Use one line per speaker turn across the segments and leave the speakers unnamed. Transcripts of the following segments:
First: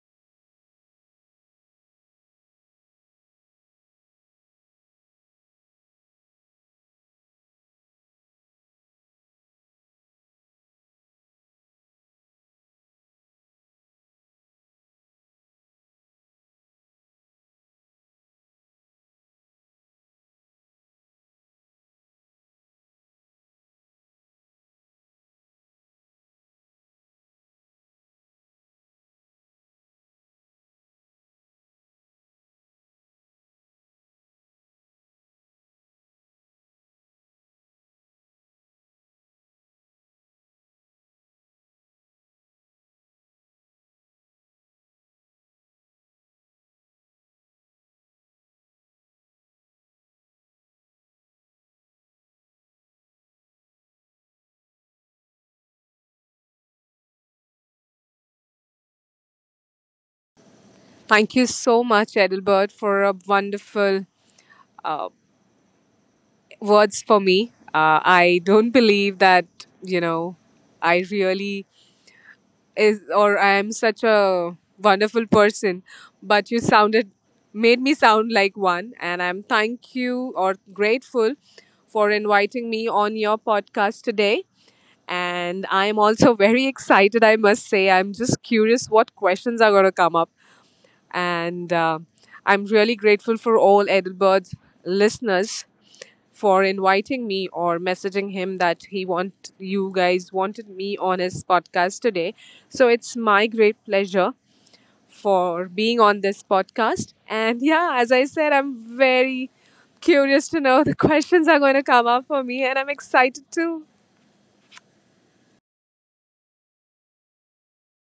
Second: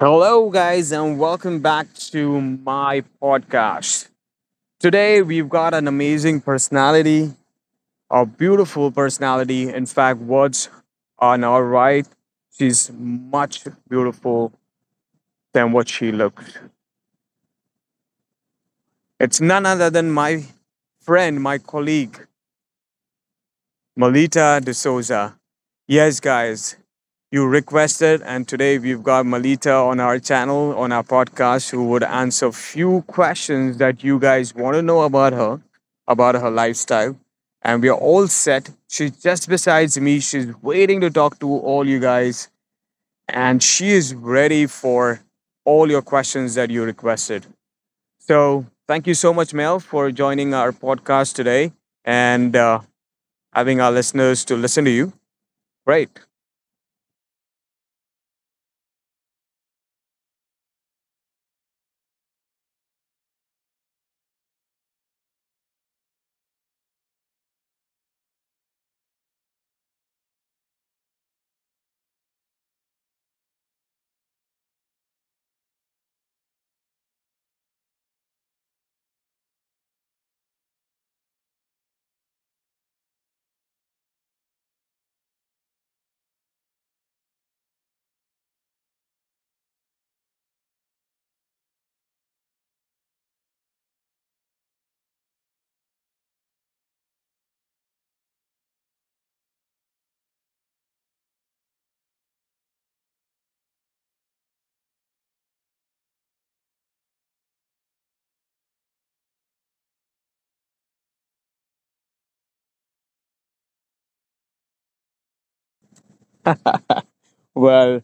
Hello, guys, and welcome back to my podcast. Today, we've got an amazing personality, a beautiful personality. In fact, what's on our right, she's much beautiful than what she looks. It's none other than my friend, my colleague, Melita De Souza. Yes, guys, you requested and today we've got Malita on our channel on our podcast who would answer few questions that you guys want to know about her lifestyle, and we are all set. She's just besides me. She's waiting to talk to all you guys, and she is ready for all your questions that you requested. So thank you so much, Mel, for joining our podcast today and having our listeners to listen to you. Great.
Thank you so much, Edelbert, for a wonderful uh, words for me. I don't believe that you know I really is or I am such a wonderful person, but you sounded made me sound like one, and I'm thank you or grateful for inviting me on your podcast today. And I'm also very excited, I must say. I'm just curious what questions are going to come up. And I'm really grateful for all Edelbert's listeners for inviting me or messaging him that he want you guys wanted me on his podcast today. So it's my great pleasure for being on this podcast. And yeah, as I said, I'm very curious to know the questions are going to come up for me, and I'm excited too.
Well,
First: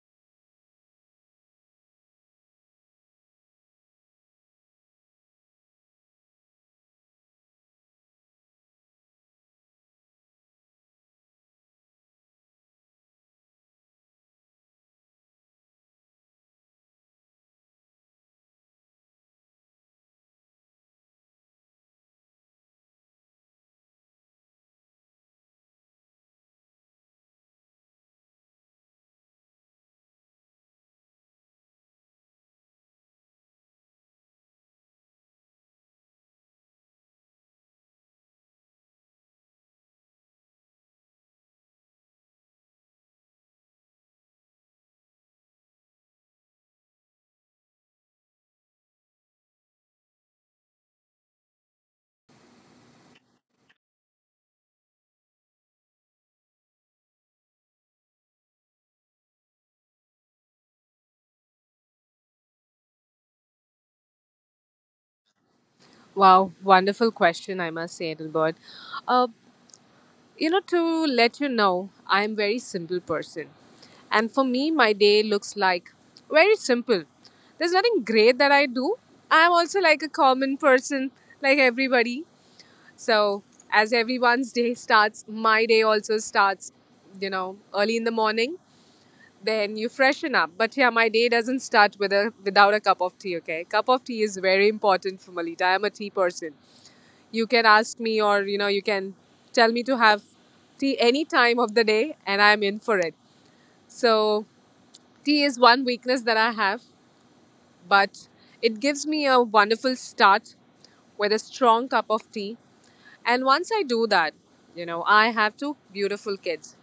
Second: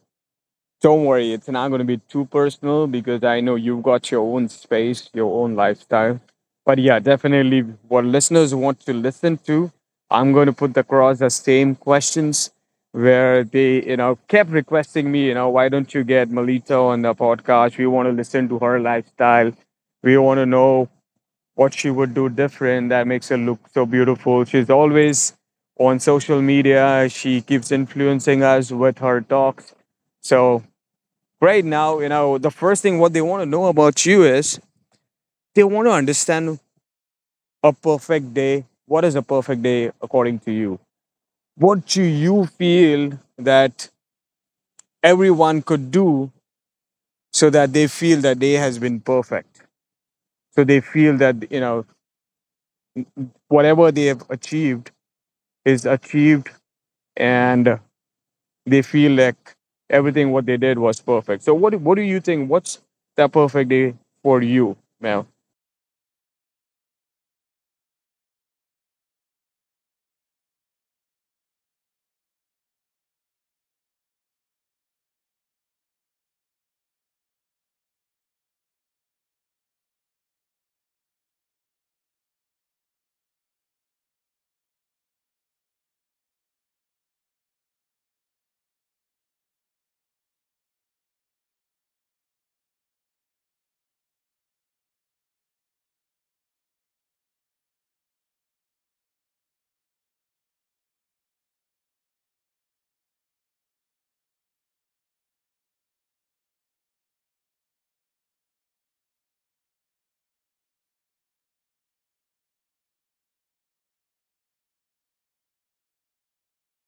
don't worry, it's not going to be too personal because I know you've got your own space, your own lifestyle. But yeah, definitely what listeners want to listen to, I'm going to put across the same questions where they, you know, kept requesting me, you know, why don't you get Melita on the podcast? We want to listen to her lifestyle. We want to know what she would do different that makes her look so beautiful. She's always on social media. She keeps influencing us with her talks. So right now, you know, the first thing what they want to know about you is they want to understand a perfect day. What is a perfect day according to you? What do you feel that everyone could do so that they feel that day has been perfect? So they feel that, you know, whatever they have achieved is achieved, and they feel like everything what they did was perfect. So what do you think? What's that perfect day for you, Mel?
Wow, wonderful question, I must say, Edelbert. Uh, You know, to let you know, I am very simple person. And for me, my day looks like very simple. There's nothing great that I do. I'm also like a common person, like everybody. So, as everyone's day starts, my day also starts, you know, early in the morning. Then you freshen up. But yeah, my day doesn't start with a, without a cup of tea, okay? Cup of tea is very important for Malita. I'm a tea person, you can ask me, or you know you can tell me to have tea any time of the day and I'm in for it. So tea is one weakness that I have, but it gives me a wonderful start with a strong cup of tea. And once I do that, you know, I have two beautiful kids.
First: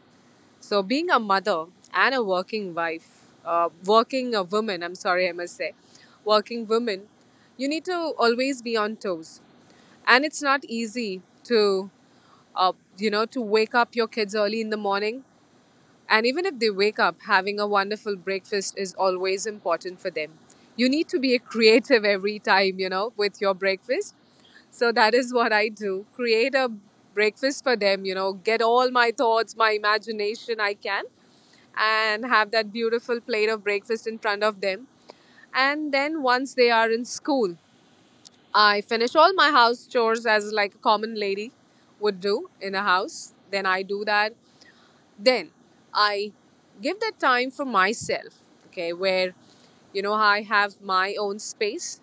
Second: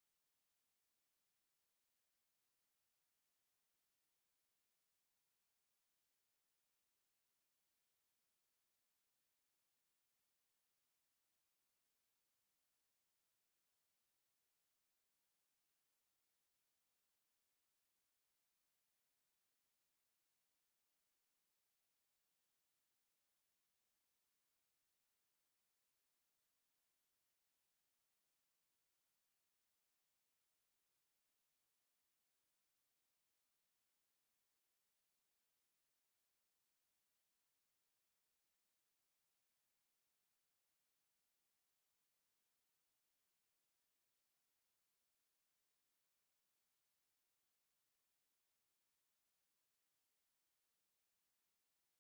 So, being a mother and a working wife, working a woman, I'm sorry, I must say, working woman, you need to always be on toes. And it's not easy to, uh, you know, to wake up your kids early in the morning, and even if they wake up, having a wonderful breakfast is always important for them. You need to be creative every time, you know, with your breakfast. So that is what I do. Create a breakfast for them, you know, get all my thoughts, my imagination I can, and have that beautiful plate of breakfast in front of them. And then once they are in school, I finish all my house chores as like a common lady would do in a house. Then I do that. Then I give that time for myself, okay, where you know I have my own space.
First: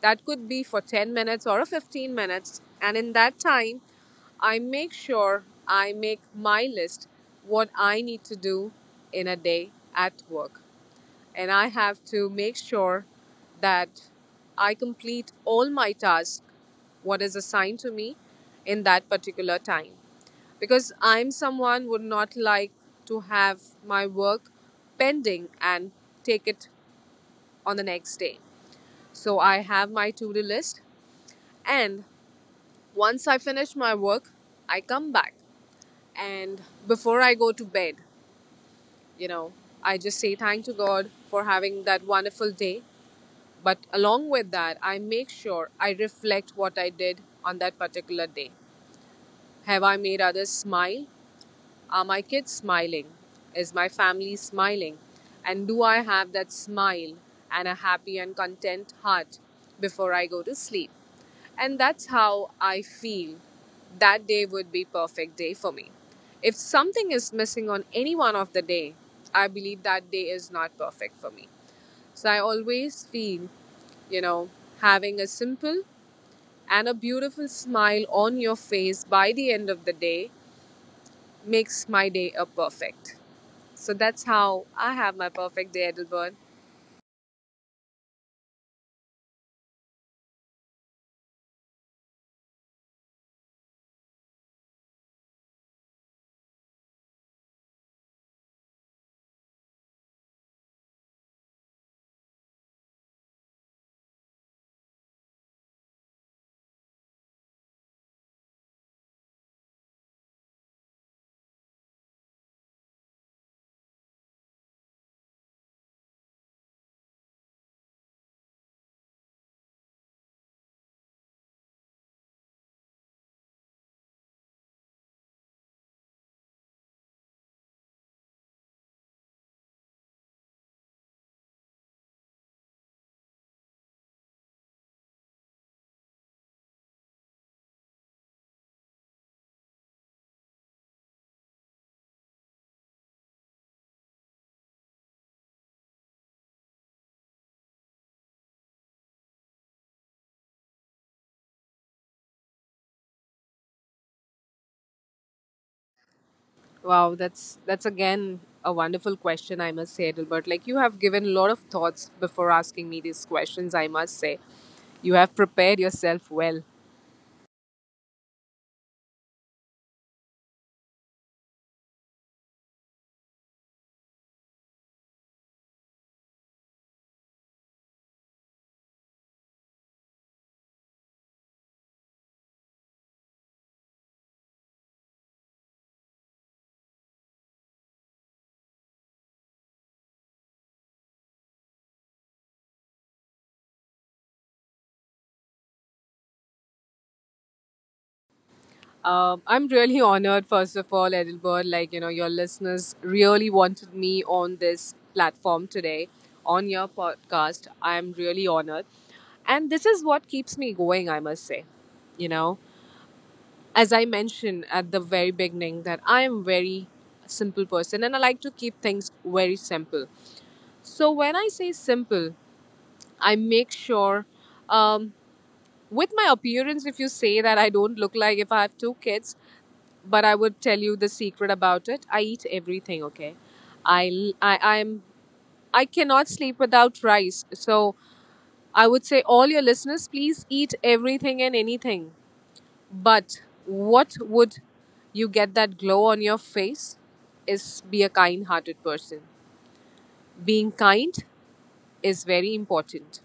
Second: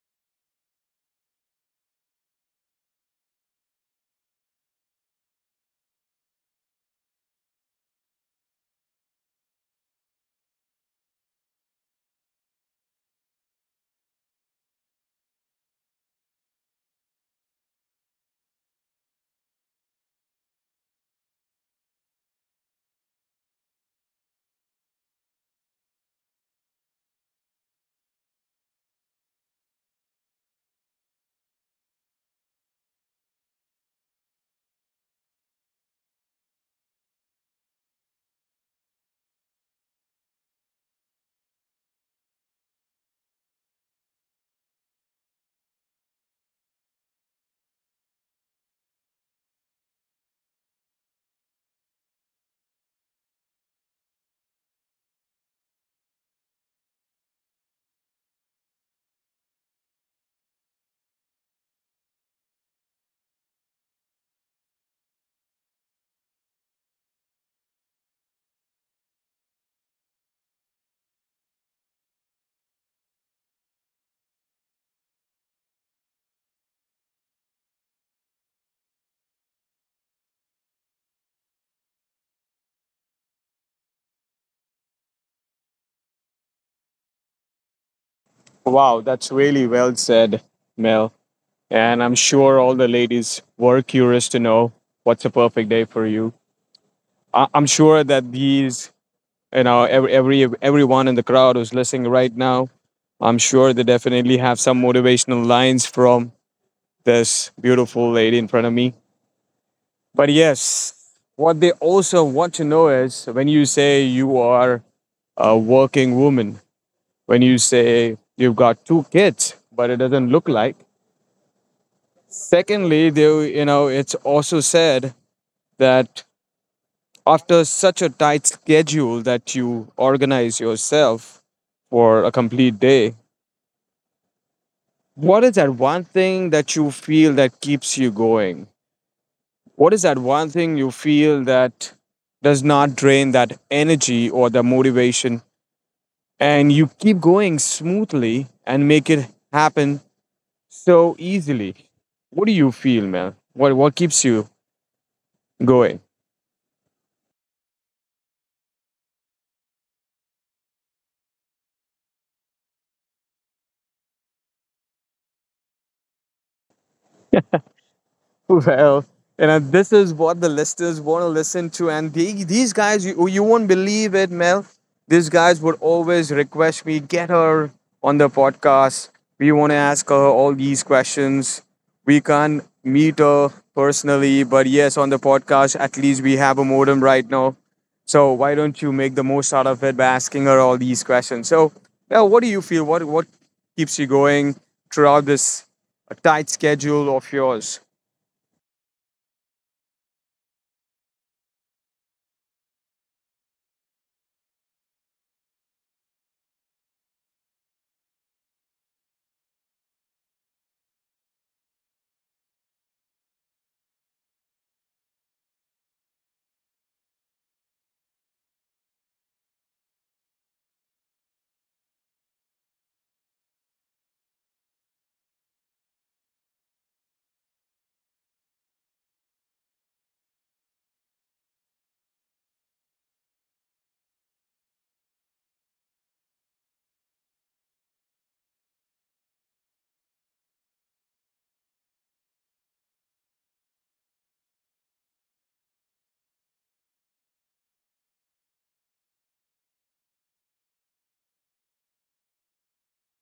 That could be for 10 minutes or 15 minutes. And in that time, I make sure I make my list what I need to do in a day at work, and I have to make sure that I complete all my tasks, what is assigned to me in that particular time. Because I'm someone would not like to have my work pending and take it on the next day. So I have my to-do list, and once I finish my work, I come back, and before I go to bed, you know, I just say thank to God for having that wonderful day. But along with that, I make sure I reflect what I did on that particular day. Have I made others smile? Are my kids smiling? Is my family smiling? And do I have that smile and a happy and content heart before I go to sleep? And that's how I feel that day would be perfect day for me. If something is missing on any one of the day, I believe that day is not perfect for me. So I always feel, you know, having a simple and a beautiful smile on your face by the end of the day makes my day a perfect. So that's how I have my perfect day, Edelbert.
Wow, that's really well said, Mel. And I'm sure all the ladies were curious to know what's a perfect day for you. I'm sure that these, you know, everyone in the crowd who's listening right now, I'm sure they definitely have some motivational lines from this beautiful lady in front of me. But yes, what they also want to know is when you say you are a working woman, when you say you've got two kids, but it doesn't look like. Secondly, they, you know, it's also said that after such a tight schedule that you organize yourself for a complete day, what is that one thing that you feel that keeps you going? What is that one thing you feel that does not drain that energy or the motivation, and you keep going smoothly and make it happen so easily? What do you feel, man? What keeps you going?
Wow, that's again a wonderful question, I must say, Edelbert. Like you have given a lot of thoughts before asking me these questions, I must say. You have prepared yourself well.
Well, you know, this is what the listeners want to listen to. And these guys, you won't believe it, Mel. These guys would always request me, get her on the podcast. We want to ask her all these questions. We can't meet her personally, but yes, on the podcast, at least we have a modem right now. So why don't you make the most out of it by asking her all these questions? So, Mel, what do you feel? What keeps you going throughout this tight schedule of yours?
I'm really honored, first of all, Edelbert. Like, you know, your listeners really wanted me on this platform today, on your podcast. I'm really honored. And this is what keeps me going, I must say. You know, as I mentioned at the very beginning, that I am very simple person and I like to keep things very simple. So when I say simple, I make sure um, with my appearance, if you say that I don't look like if I have two kids, but I would tell you the secret about it. I eat everything, okay? I I I'm I cannot sleep without rice. So I would say all your listeners please eat everything and anything, but what would you get that glow on your face is be a kind hearted person. Being kind is very important.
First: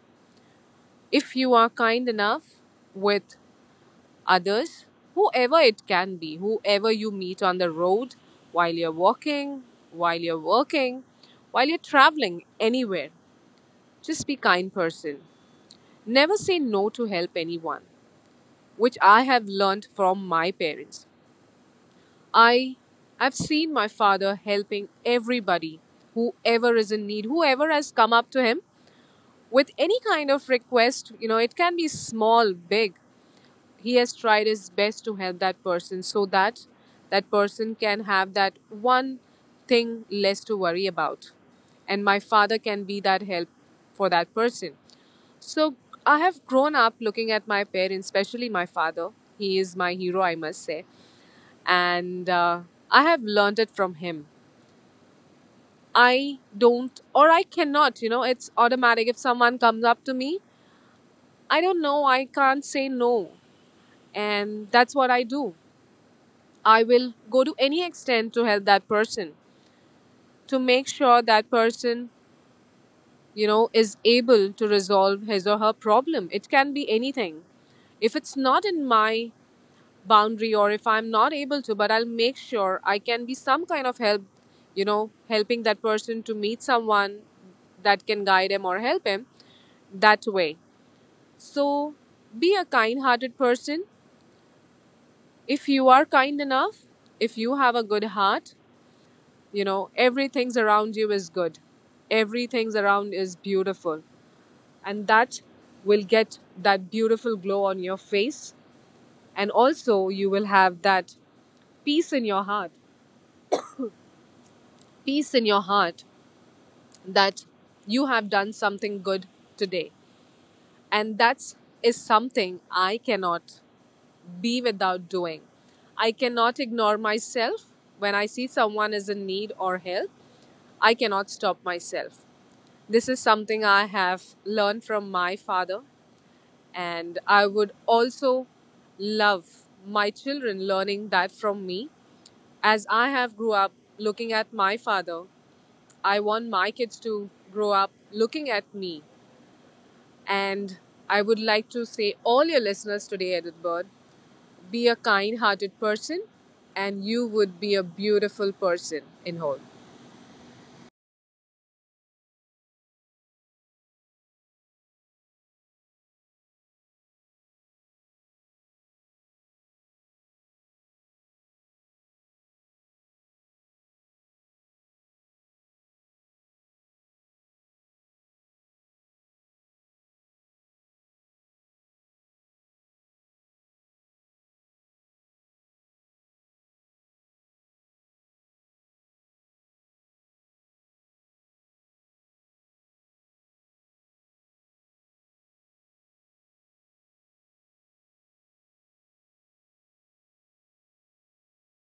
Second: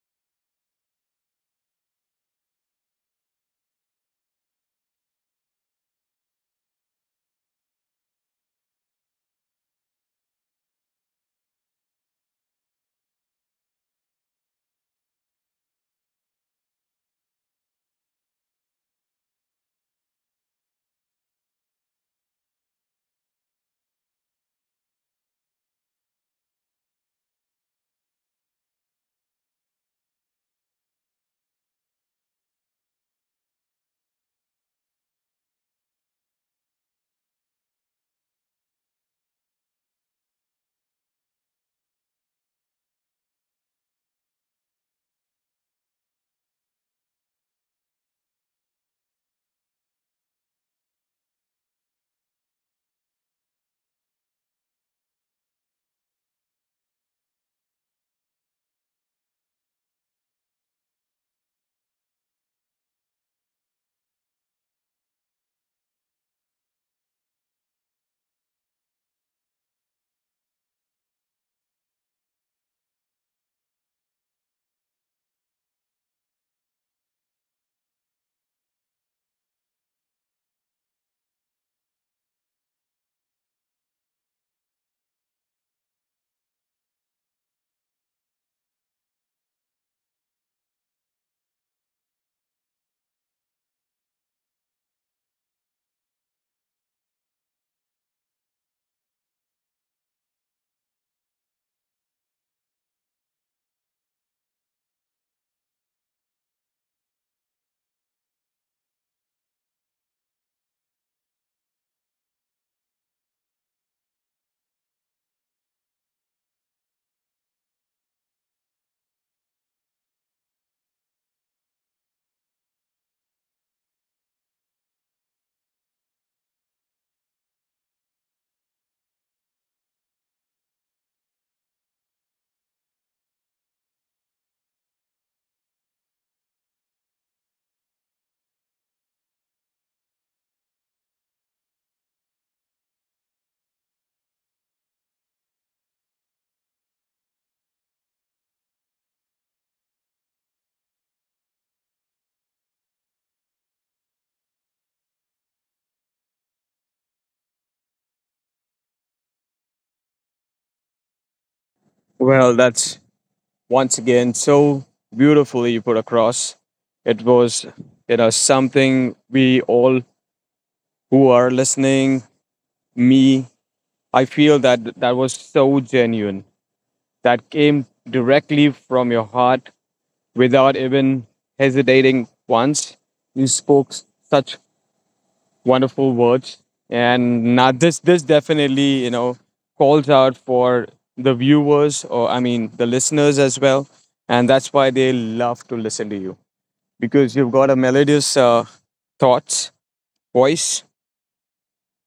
If you are kind enough with others, whoever it can be, whoever you meet on the road, while you're walking, while you're working, while you're traveling anywhere, just be kind person. Never say no to help anyone, which I have learned from my parents. I I've seen my father helping everybody, whoever is in need, whoever has come up to him with any kind of request, you know, it can be small, big. He has tried his best to help that person so that that person can have that one thing less to worry about. And my father can be that help for that person. So I have grown up looking at my parents, especially my father. He is my hero, I must say, and I have learned it from him. I don't, or I cannot, you know, it's automatic. If someone comes up to me, I don't know, I can't say no. And that's what I do. I will go to any extent to help that person, to make sure that person, you know, is able to resolve his or her problem. It can be anything. If it's not in my boundary or if I'm not able to, but I'll make sure I can be some kind of help, you know, helping that person to meet someone that can guide him or help him that way. So be a kind hearted person. If you are kind enough, if you have a good heart, you know, everything's around you is good. Everything's around is beautiful, and that will get that beautiful glow on your face, and also you will have that peace in your heart peace in your heart that you have done something good today, and that's is something I cannot be without doing. I cannot ignore myself. When I see someone is in need or help, I cannot stop myself. This is something I have learned from my father. And I would also love my children learning that from me. As I have grew up looking at my father, I want my kids to grow up looking at me. And I would like to say all your listeners today, Edith Bird, be a kind hearted person and you would be a beautiful person in whole.
Well, that's once again so beautifully you put across. It was, you know, something we all who are listening, me, I feel that that was so genuine. That came directly from your heart without even hesitating once. You spoke such wonderful words. And now this definitely, you know, calls out for the viewers, or I mean the listeners as well, and that's why they love to listen to you because you've got a melodious thoughts, voice,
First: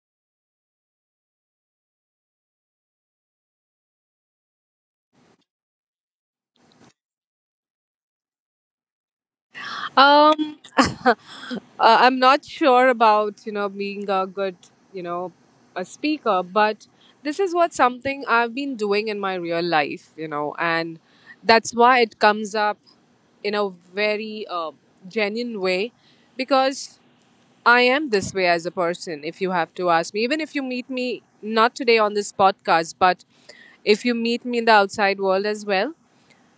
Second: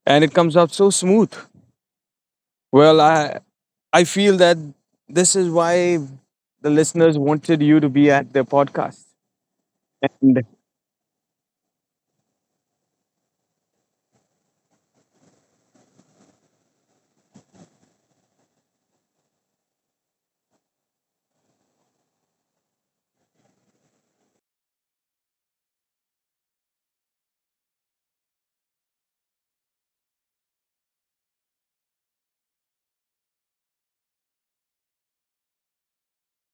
and it comes out so smooth. Well, I feel that this is why the listeners wanted you to be at their podcast. And
Um, uh, I'm not sure about, you know, being a good, you know, a speaker, but this is what something I've been doing in my real life, you know, and that's why it comes up in a very genuine way, because I am this way as a person. If you have to ask me, even if you meet me not today on this podcast, but if you meet me in the outside world as well,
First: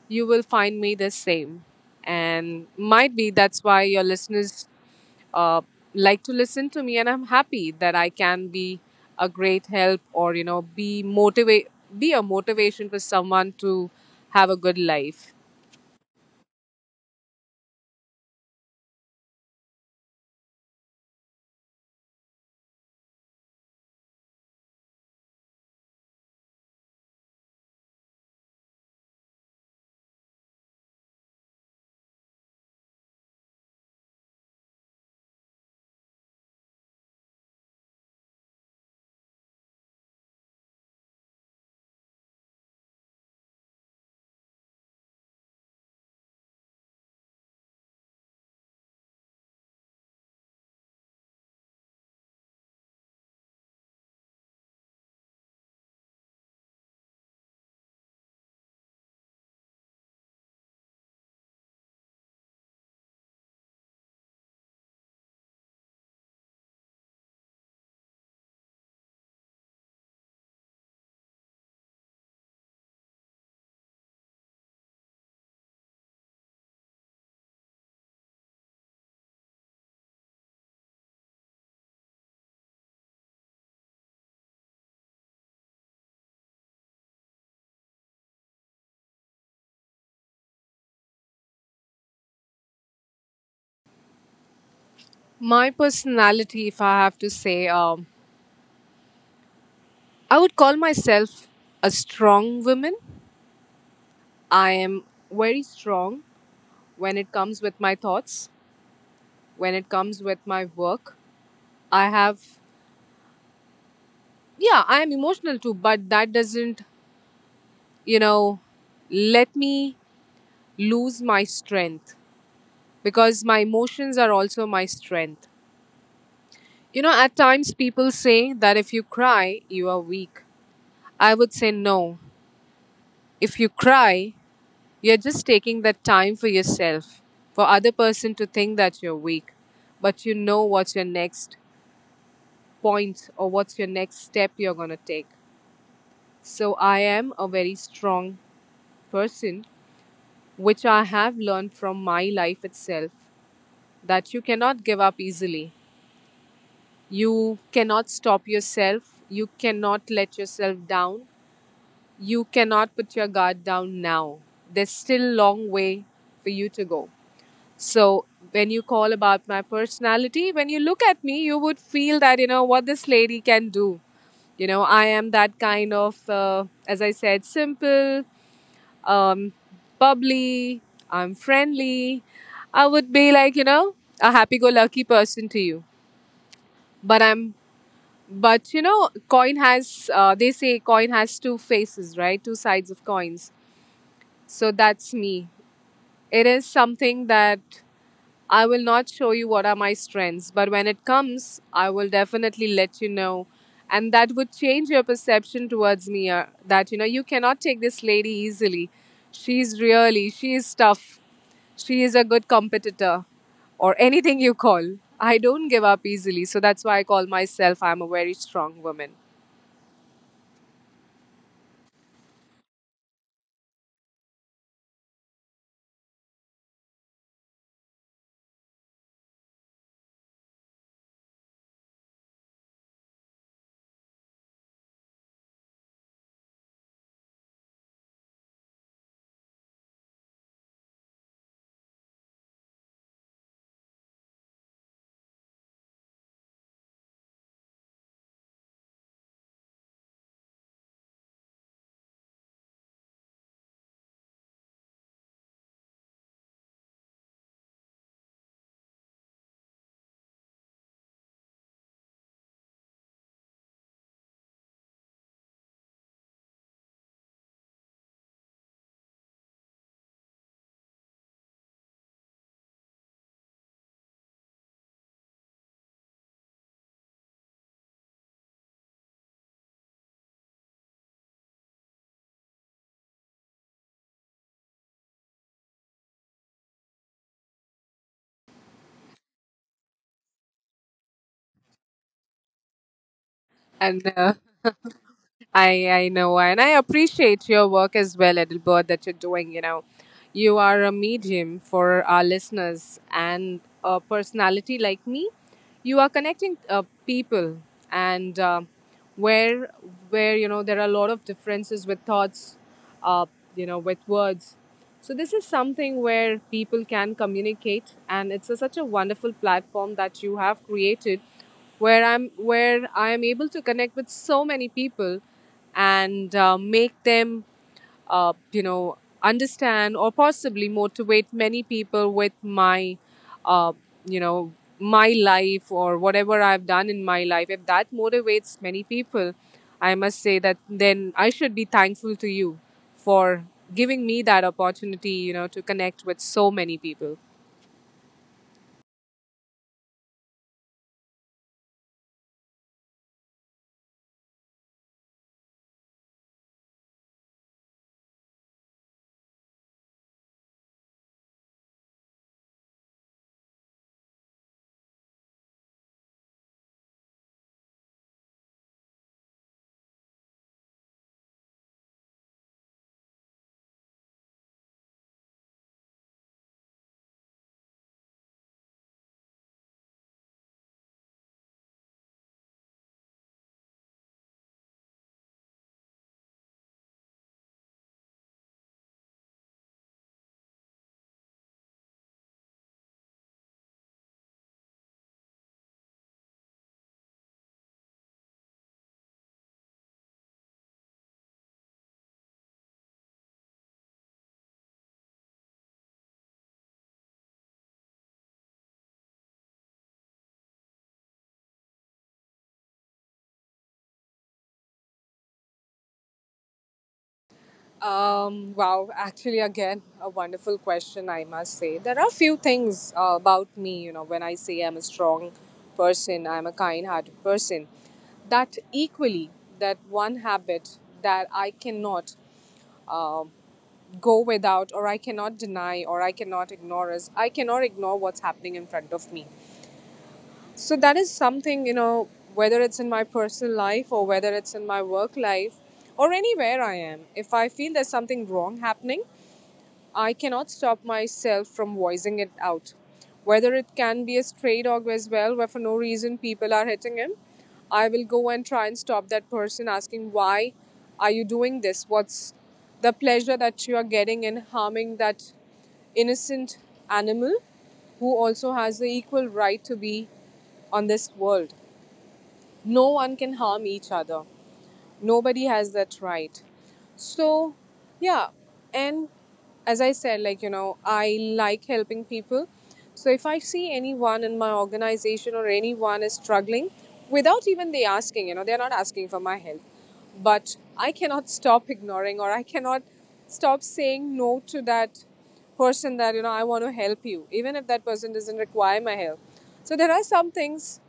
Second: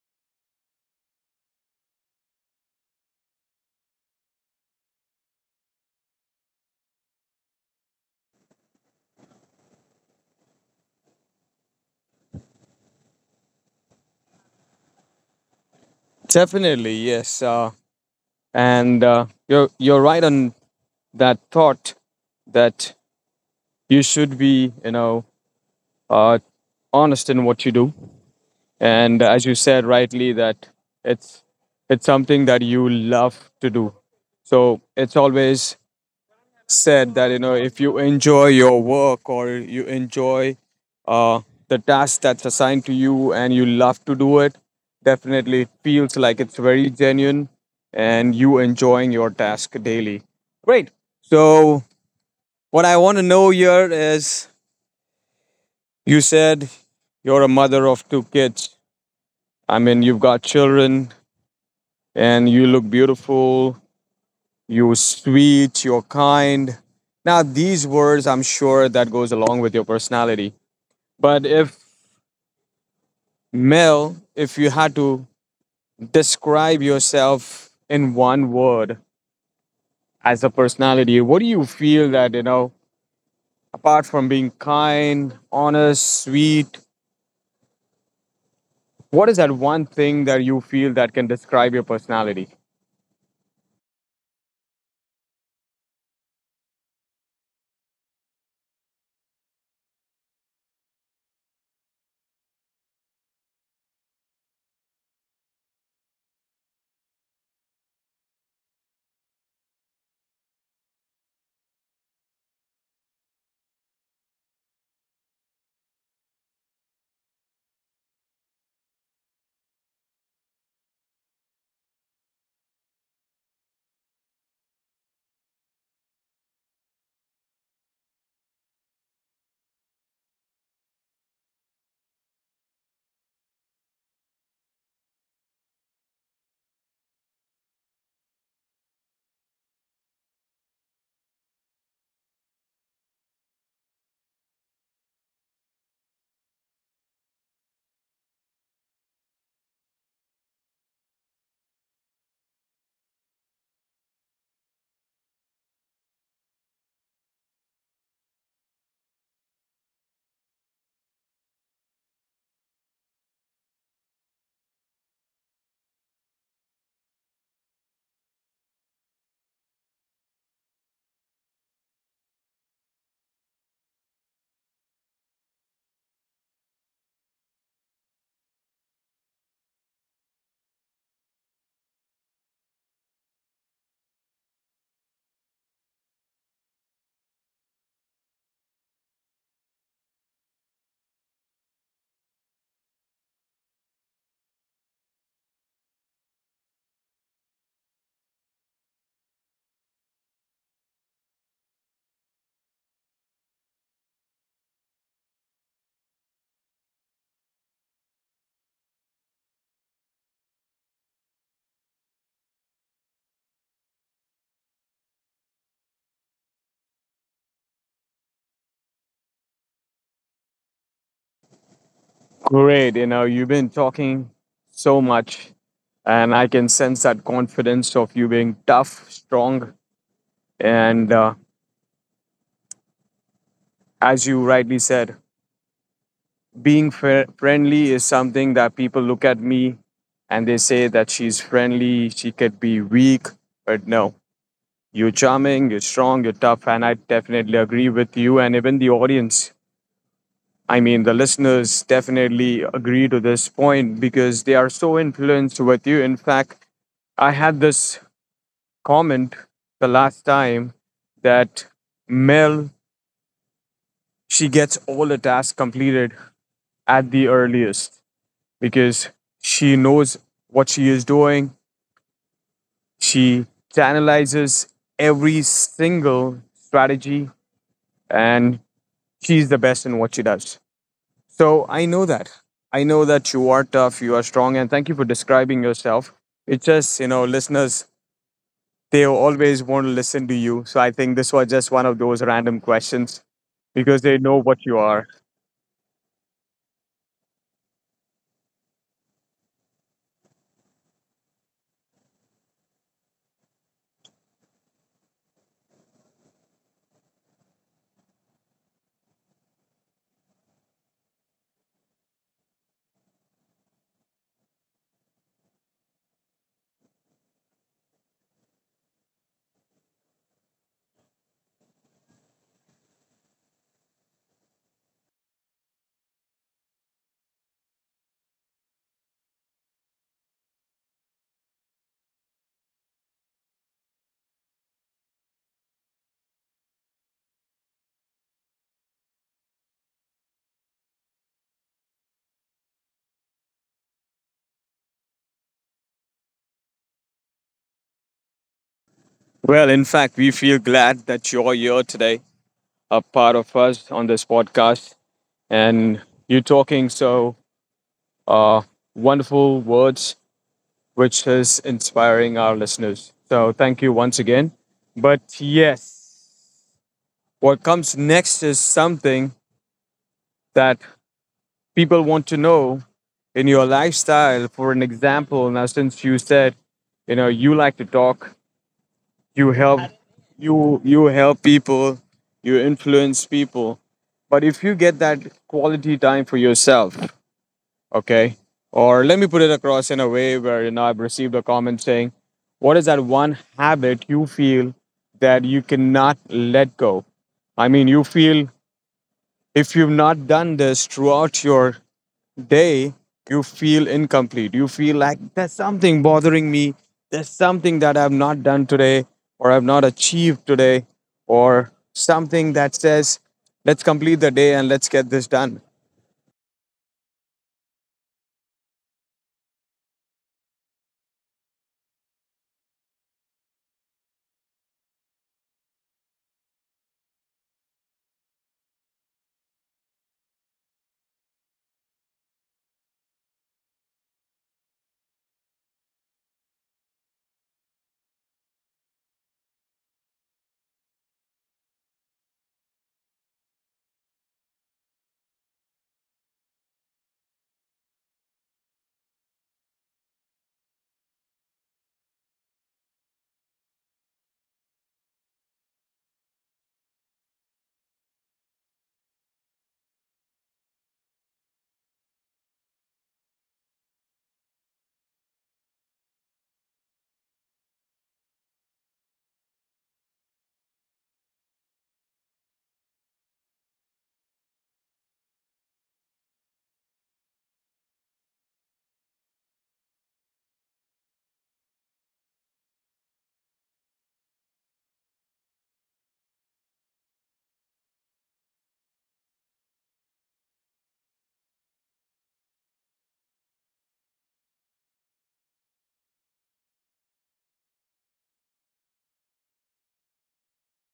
you will find me the same. And might be that's why your listeners uh, like to listen to me, and I'm happy that I can be a great help or, you know, be motivate, be a motivation for someone to have a good life.
definitely, yes. And you're right on that thought that you should be, you know, uh, honest in what you do, and as you said rightly that it's it's something that you love to do. So it's always said that, you know, if you enjoy your work or you enjoy uh, the task that's assigned to you and you love to do it, definitely it feels like it's very genuine and you enjoying your task daily. Great. So what I want to know here is you said you're a mother of two kids. I mean, you've got children, and you look beautiful, you're sweet, you're kind. Now, these words, I'm sure that goes along with your personality. But if Mel, if you had to describe yourself in one word as a personality, what do you feel that, you know, apart from being kind, honest, sweet, what is that one thing that you feel that can describe your personality?
My personality, if I have to say, I would call myself a strong woman. I am very strong when it comes with my thoughts, when it comes with my work. I have, yeah, I am emotional too, but that doesn't, you know, let me lose my strength, because my emotions are also my strength. You know, at times people say that if you cry you are weak. I would say no. If you cry, you're just taking that time for yourself, for other person to think that you're weak, but you know what's your next point or what's your next step you're going to take. So I am a very strong person, which I have learned from my life itself, that you cannot give up easily. You cannot stop yourself. You cannot let yourself down. You cannot put your guard down now. There's still a long way for you to go. So, when you call about my personality, when you look at me, you would feel that, you know, what this lady can do. You know, I am that kind of, as I said, simple, um, bubbly, I'm friendly. I would be like, you know, a happy go lucky person to you. But I'm, but you know, coin has, they say coin has two faces, right? Two sides of coins. So that's me. It is something that I will not show you what are my strengths, but when it comes, I will definitely let you know. And that would change your perception towards me that, you know, you cannot take this lady easily. She's really, she is tough. She is a good competitor or anything you call. I don't give up easily. So that's why I call myself, I'm a very strong woman.
Great. You know, you've been talking so much, and I can sense that confidence of you being tough, strong, and as you rightly said, being friendly is something that people look at me and they say that she's friendly, she could be weak, but no, you're charming, you're strong, you're tough, and I definitely agree with you, and even the audience. I mean, the listeners definitely agree to this point because they are so influenced with you. In fact, I had this comment the last time that Mel, she gets all the tasks completed at the earliest because she knows what she is doing. She analyzes every single strategy, and she's the best in what she does. So I know that. I know that you are tough, you are strong, and thank you for describing yourself. It's just, you know, listeners, they always want to listen to you. So I think this was just one of those random questions
And
because they know what you are.
I know, and I appreciate your work as well, Adelbert, that you're doing. You know, you are a medium for our listeners, and a personality like me, you are connecting people, and where where you know there are a lot of differences with thoughts, uh, you know, with words. So this is something where people can communicate, and it's a, such a wonderful platform that you have created where I am able to connect with so many people and make them you know understand or possibly motivate many people with my uh, you know my life or whatever I've done in my life if that motivates many people I must say that then I should be thankful to you for giving me that opportunity you know to connect with so many people.
Well, in fact, we feel glad that you're here today, a part of us on this podcast, and you're talking so uh, wonderful words, which is inspiring our listeners. So thank you once again. But yes, what comes next is something that people want to know in your lifestyle. For an example, now, since you said, you know, you like to talk, you help, you help people, you influence people, but if you get that quality time for yourself, okay, or let me put it across in a way where, you know, I've received a comment saying, what is that one habit you feel that you cannot let go? I mean, you feel if you've not done this throughout your day, you feel incomplete, you feel like there's something bothering me, there's something that I've not done today, or I've not achieved today, or something that says, let's complete the day and let's get this done.
Wow, actually, again, a wonderful question, I must say. There are few things about me, you know, when I say I'm a strong person, I'm a kind hearted person, that equally, that one habit that I cannot uh, go without, or I cannot deny, or I cannot ignore is I cannot ignore what's happening in front of me. So that is something, you know, whether it's in my personal life or whether it's in my work life or anywhere I am, if I feel there's something wrong happening, I cannot stop myself from voicing it out. Whether it can be a stray dog as well, where for no reason people are hitting him, I will go and try and stop that person asking, why are you doing this? What's the pleasure that you are getting in harming that innocent animal who also has the equal right to be on this world? No one can harm each other. Nobody has that right. So, yeah. And as I said, like, you know, I like helping people. So if I see anyone in my organization or anyone is struggling, without even they asking, you know, they're not asking for my help. But I cannot stop ignoring or I cannot stop saying no to that person that, you know, I want to help you, even if that person doesn't require my help. So there are some things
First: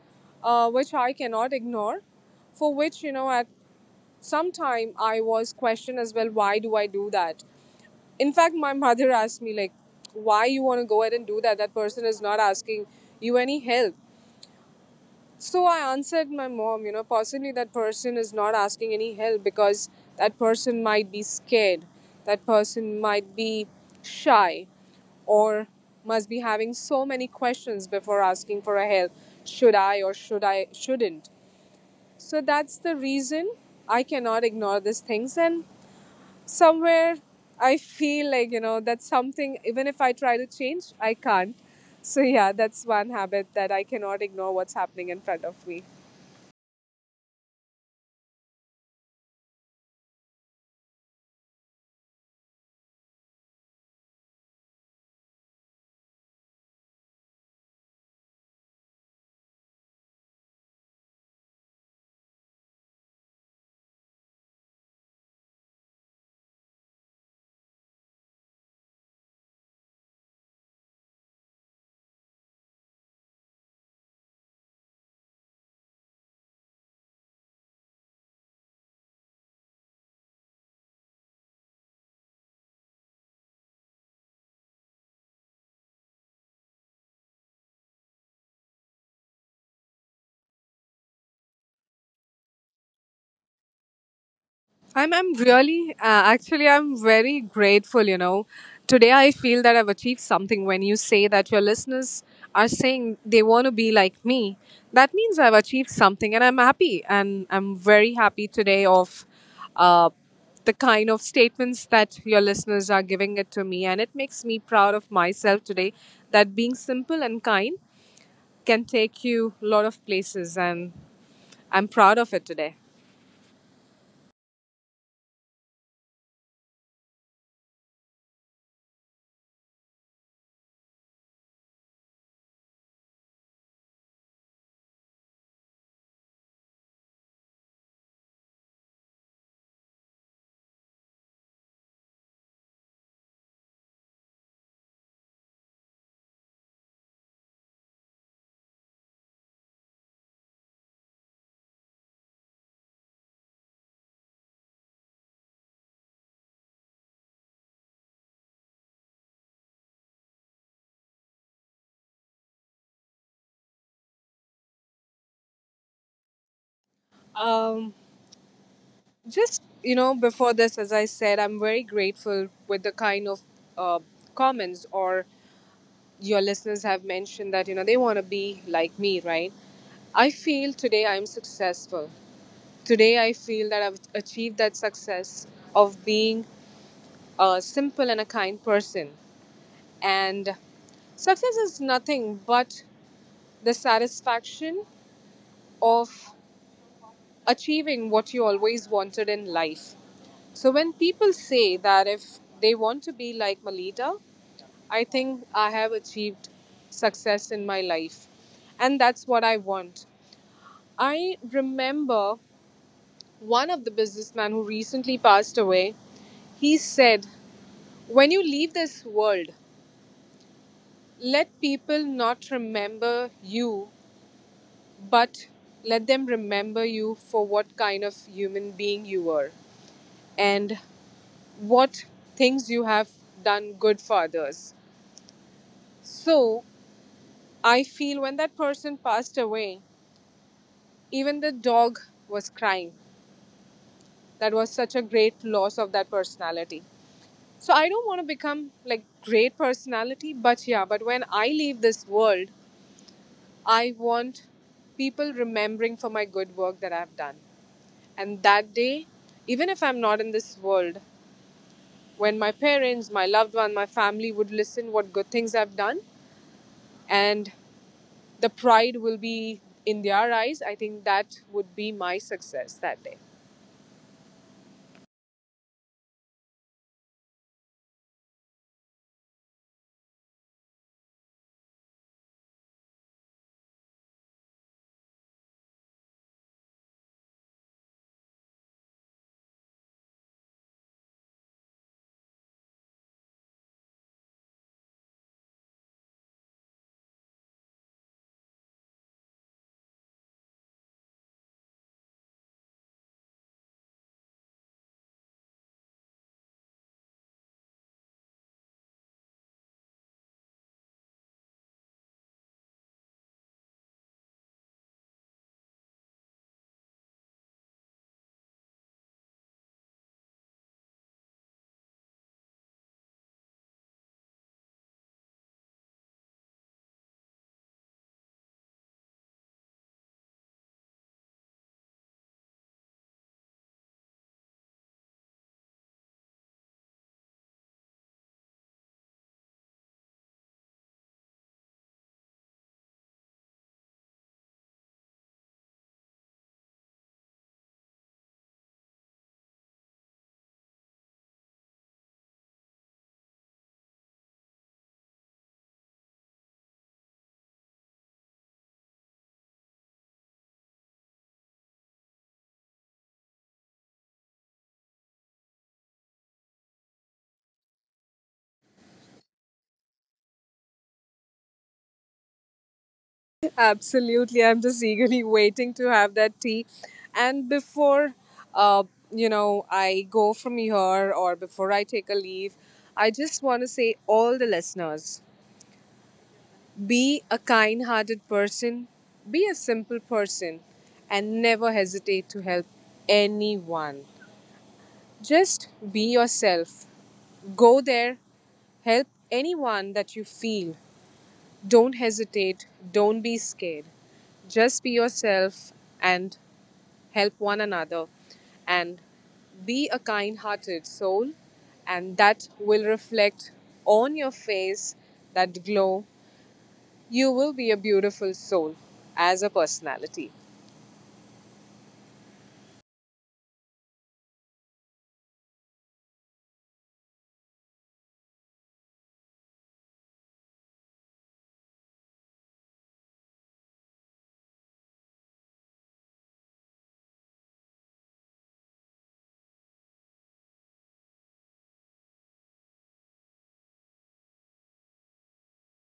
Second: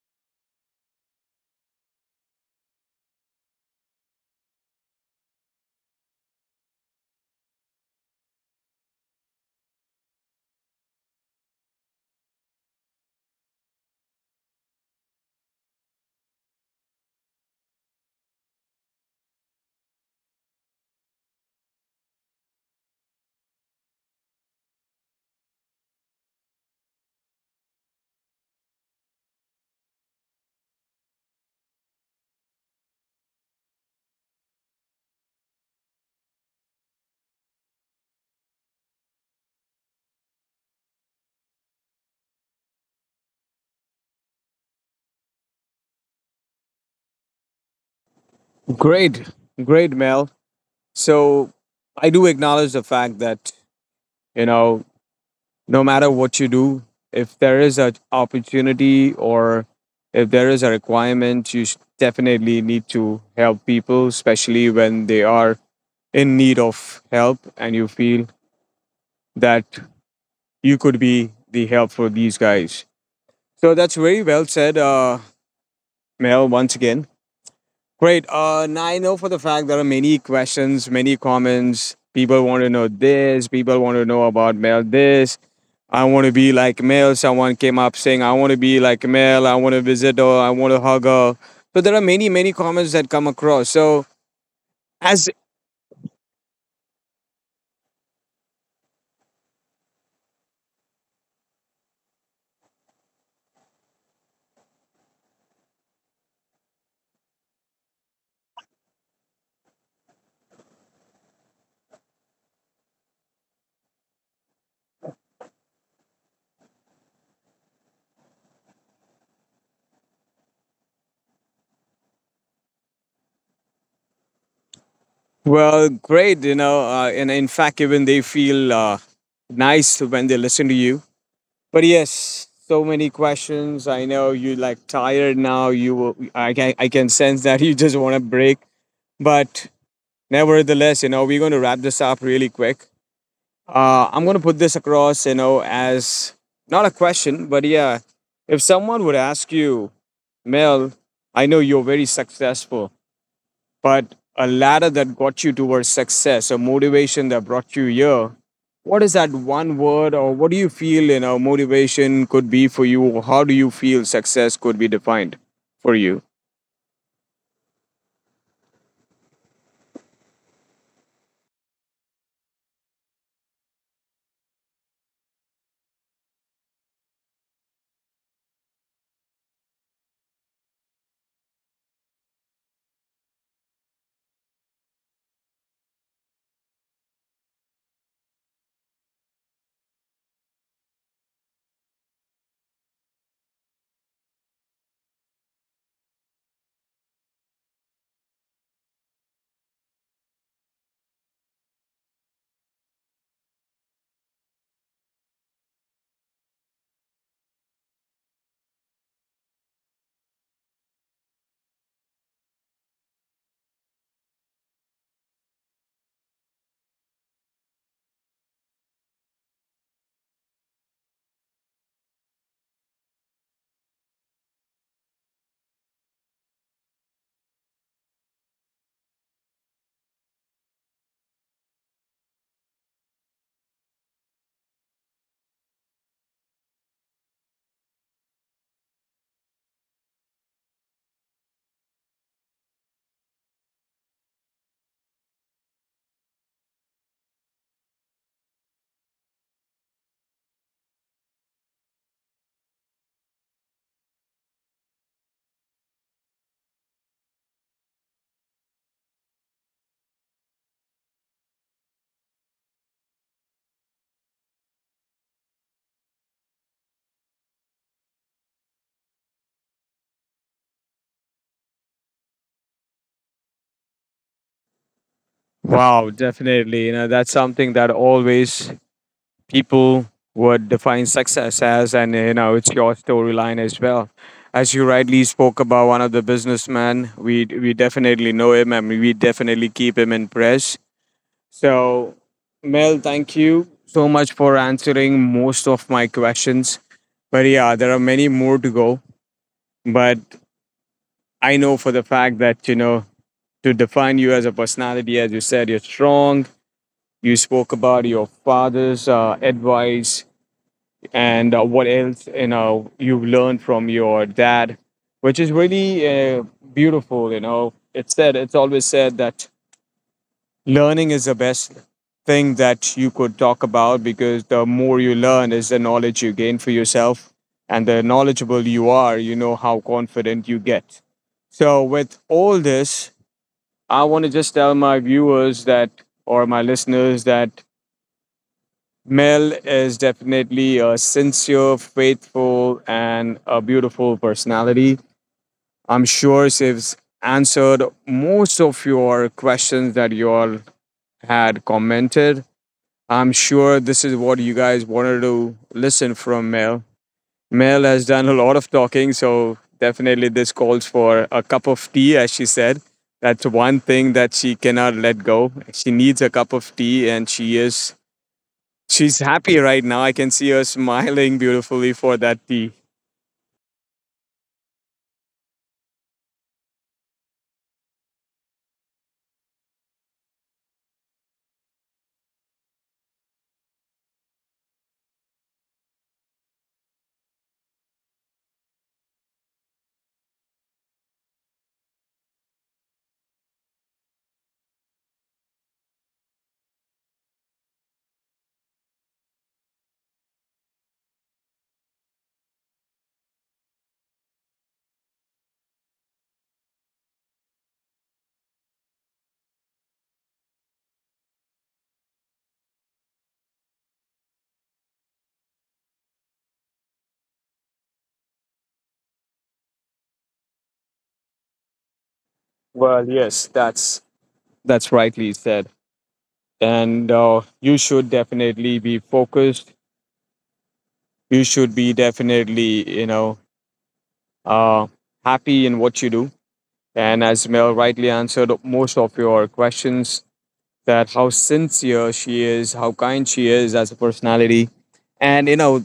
which I cannot ignore, for which, you know, at some time I was questioned as well, why do I do that? In fact, my mother asked me, like, why you want to go ahead and do that? That person is not asking you any help. So I answered my mom, you know, possibly that person is not asking any help because that person might be scared, that person might be shy, or must be having so many questions before asking for a help, should I or should I shouldn't. So that's the reason I cannot ignore these things. And somewhere I feel like, you know, that's something, even if I try to change, I can't. So yeah, that's one habit that I cannot ignore what's happening in front of me.
Great, great Mel. So I do acknowledge the fact that, you know, no matter what you do, if there is an opportunity or if there is a requirement, you definitely need to help people, especially when they are in need of help and you feel that you could be the help for these guys. So that's very well said, Mel, once again. Great. Now I know for the fact there are many questions, many comments. People want to know this, people want to know about Mel this. I want to be like Mel. Someone came up saying, I want to be like Mel. I want to visit her. I want to hug her. So there are many, many comments that come across. So
I'm
as
really actually I'm very grateful, you know. Today I feel that I've achieved something when you say that your listeners are saying they want to be like me. That means I've achieved something and I'm happy and I'm very happy today of uh, the kind of statements that your listeners are giving it to me and it makes me proud of myself today that being simple and kind can take you a lot of places and I'm proud of it today.
well, great. You know, and in fact, even they feel nice when they listen to you. But yes, so many questions. I know you like tired now. I can sense that you just want to break. But nevertheless, you know, we're going to wrap this up really quick. I'm going to put this across, you know, as not a question, but yeah, if someone would ask you, Mel, I know you're very successful, but a ladder that got you towards success, a motivation that brought you here. What is that one word, or what do you feel, you know, motivation could be for you? Or how do you feel success could be defined for you?
Um, just you know before this as I said I'm very grateful with the kind of uh, comments or your listeners have mentioned that you know they want to be like me, right? I feel today I'm successful, today I feel that I've achieved that success of being a simple and a kind person, and success is nothing but the satisfaction of achieving what you always wanted in life. So when people say that if they want to be like Malita, I think I have achieved success in my life. And that's what I want. I remember one of the businessmen who recently passed away, he said, when you leave this world, let people not remember you, but let them remember you for what kind of human being you were. And what things you have done good for others. So I feel when that person passed away, even the dog was crying. That was such a great loss of that personality. So I don't want to become like great personality, but yeah, but when I leave this world, I want people remembering for my good work that I've done. And that day, even if I'm not in this world, when my parents, my loved one, my family would listen what good things I've done and the pride will be in their eyes. I think that would be my success that day.
Wow, definitely. You know, that's something that always people would define success as, and you know, it's your storyline as well. As you rightly spoke about one of the businessmen, we definitely know him, and we definitely keep him in prayers. So, Mel, thank you so much for answering most of my questions. But yeah, there are many more to go. But I know for the fact that, you know, to define you as a personality, as you said, you're strong. You spoke about your father's advice and what else, you know, you've learned from your dad, which is really uh, beautiful. You know, it's said, it's always said that learning is the best thing that you could talk about because the more you learn is the knowledge you gain for yourself, and the knowledgeable you are, you know how confident you get. So with all this, I want to just tell my viewers that or my listeners that Mel is definitely a sincere, faithful, and a beautiful personality. I'm sure she's answered most of your questions that you all had commented. I'm sure this is what you guys wanted to listen from Mel. Mel has done a lot of talking, so definitely this calls for a cup of tea, as she said. That's one thing that she cannot let go. She needs a cup of tea, and she's happy right now. I can see her smiling beautifully for that tea.
Absolutely. I'm just eagerly waiting to have that tea. And before, uh, you know, I go from here or before I take a leave, I just want to say all the listeners be a kind hearted person, be a simple person, and never hesitate to help anyone. Just be yourself. Go there, help anyone that you feel. Don't hesitate, don't be scared. Just be yourself and help one another and be a kind hearted soul, and that will reflect on your face that glow. You will be a beautiful soul as a personality.
Well, yes, that's rightly said. And you should definitely be focused. You should be definitely, you know, uh, happy in what you do. And as Mel rightly answered most of your questions, that how sincere she is, how kind she is as a personality. And you know,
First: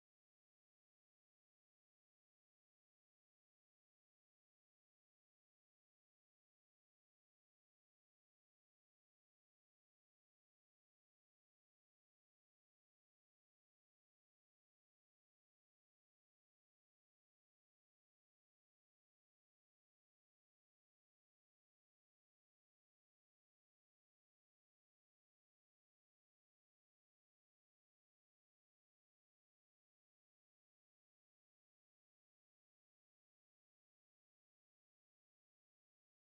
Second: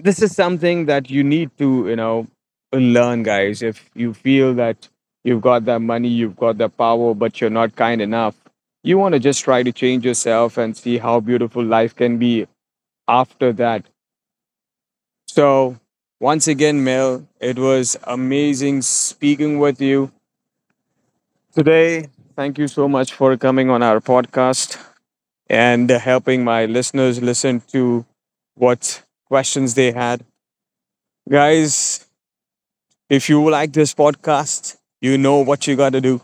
this is something that you need to, you know, learn, guys. If you feel that you've got that money, you've got the power, but you're not kind enough, you want to just try to change yourself and see how beautiful life can be after that. So once again, Mel, it was amazing speaking with you. Today, thank you so much for coming on our podcast and helping my listeners listen to what questions they had. Guys, if you like this podcast, you know what you got to do.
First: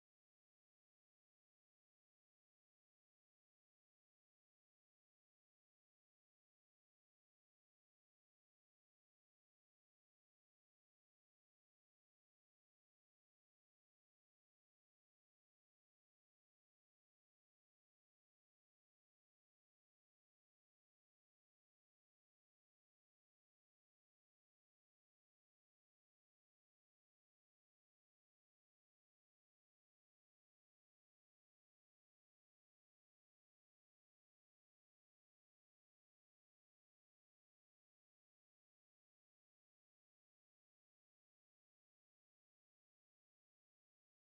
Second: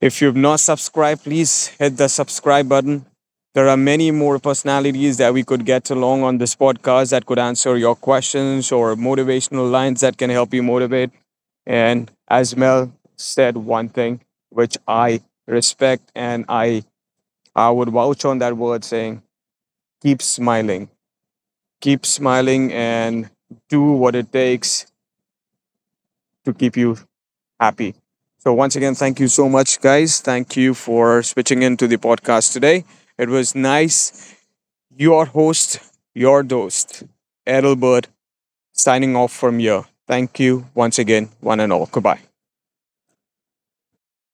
If you've not subscribed, please hit the subscribe button. There are many more personalities that we could get along on this podcast that could answer your questions or motivational lines that can help you motivate. And as Mel said, one thing which I respect and I would vouch on that word saying, keep smiling, keep smiling, and do what it takes to keep you happy. So, once again, thank you so much, guys. Thank you for switching into the podcast today. It was nice. Your host, your host, Errol Bird, signing off from here. Thank you once again, one and all. Goodbye.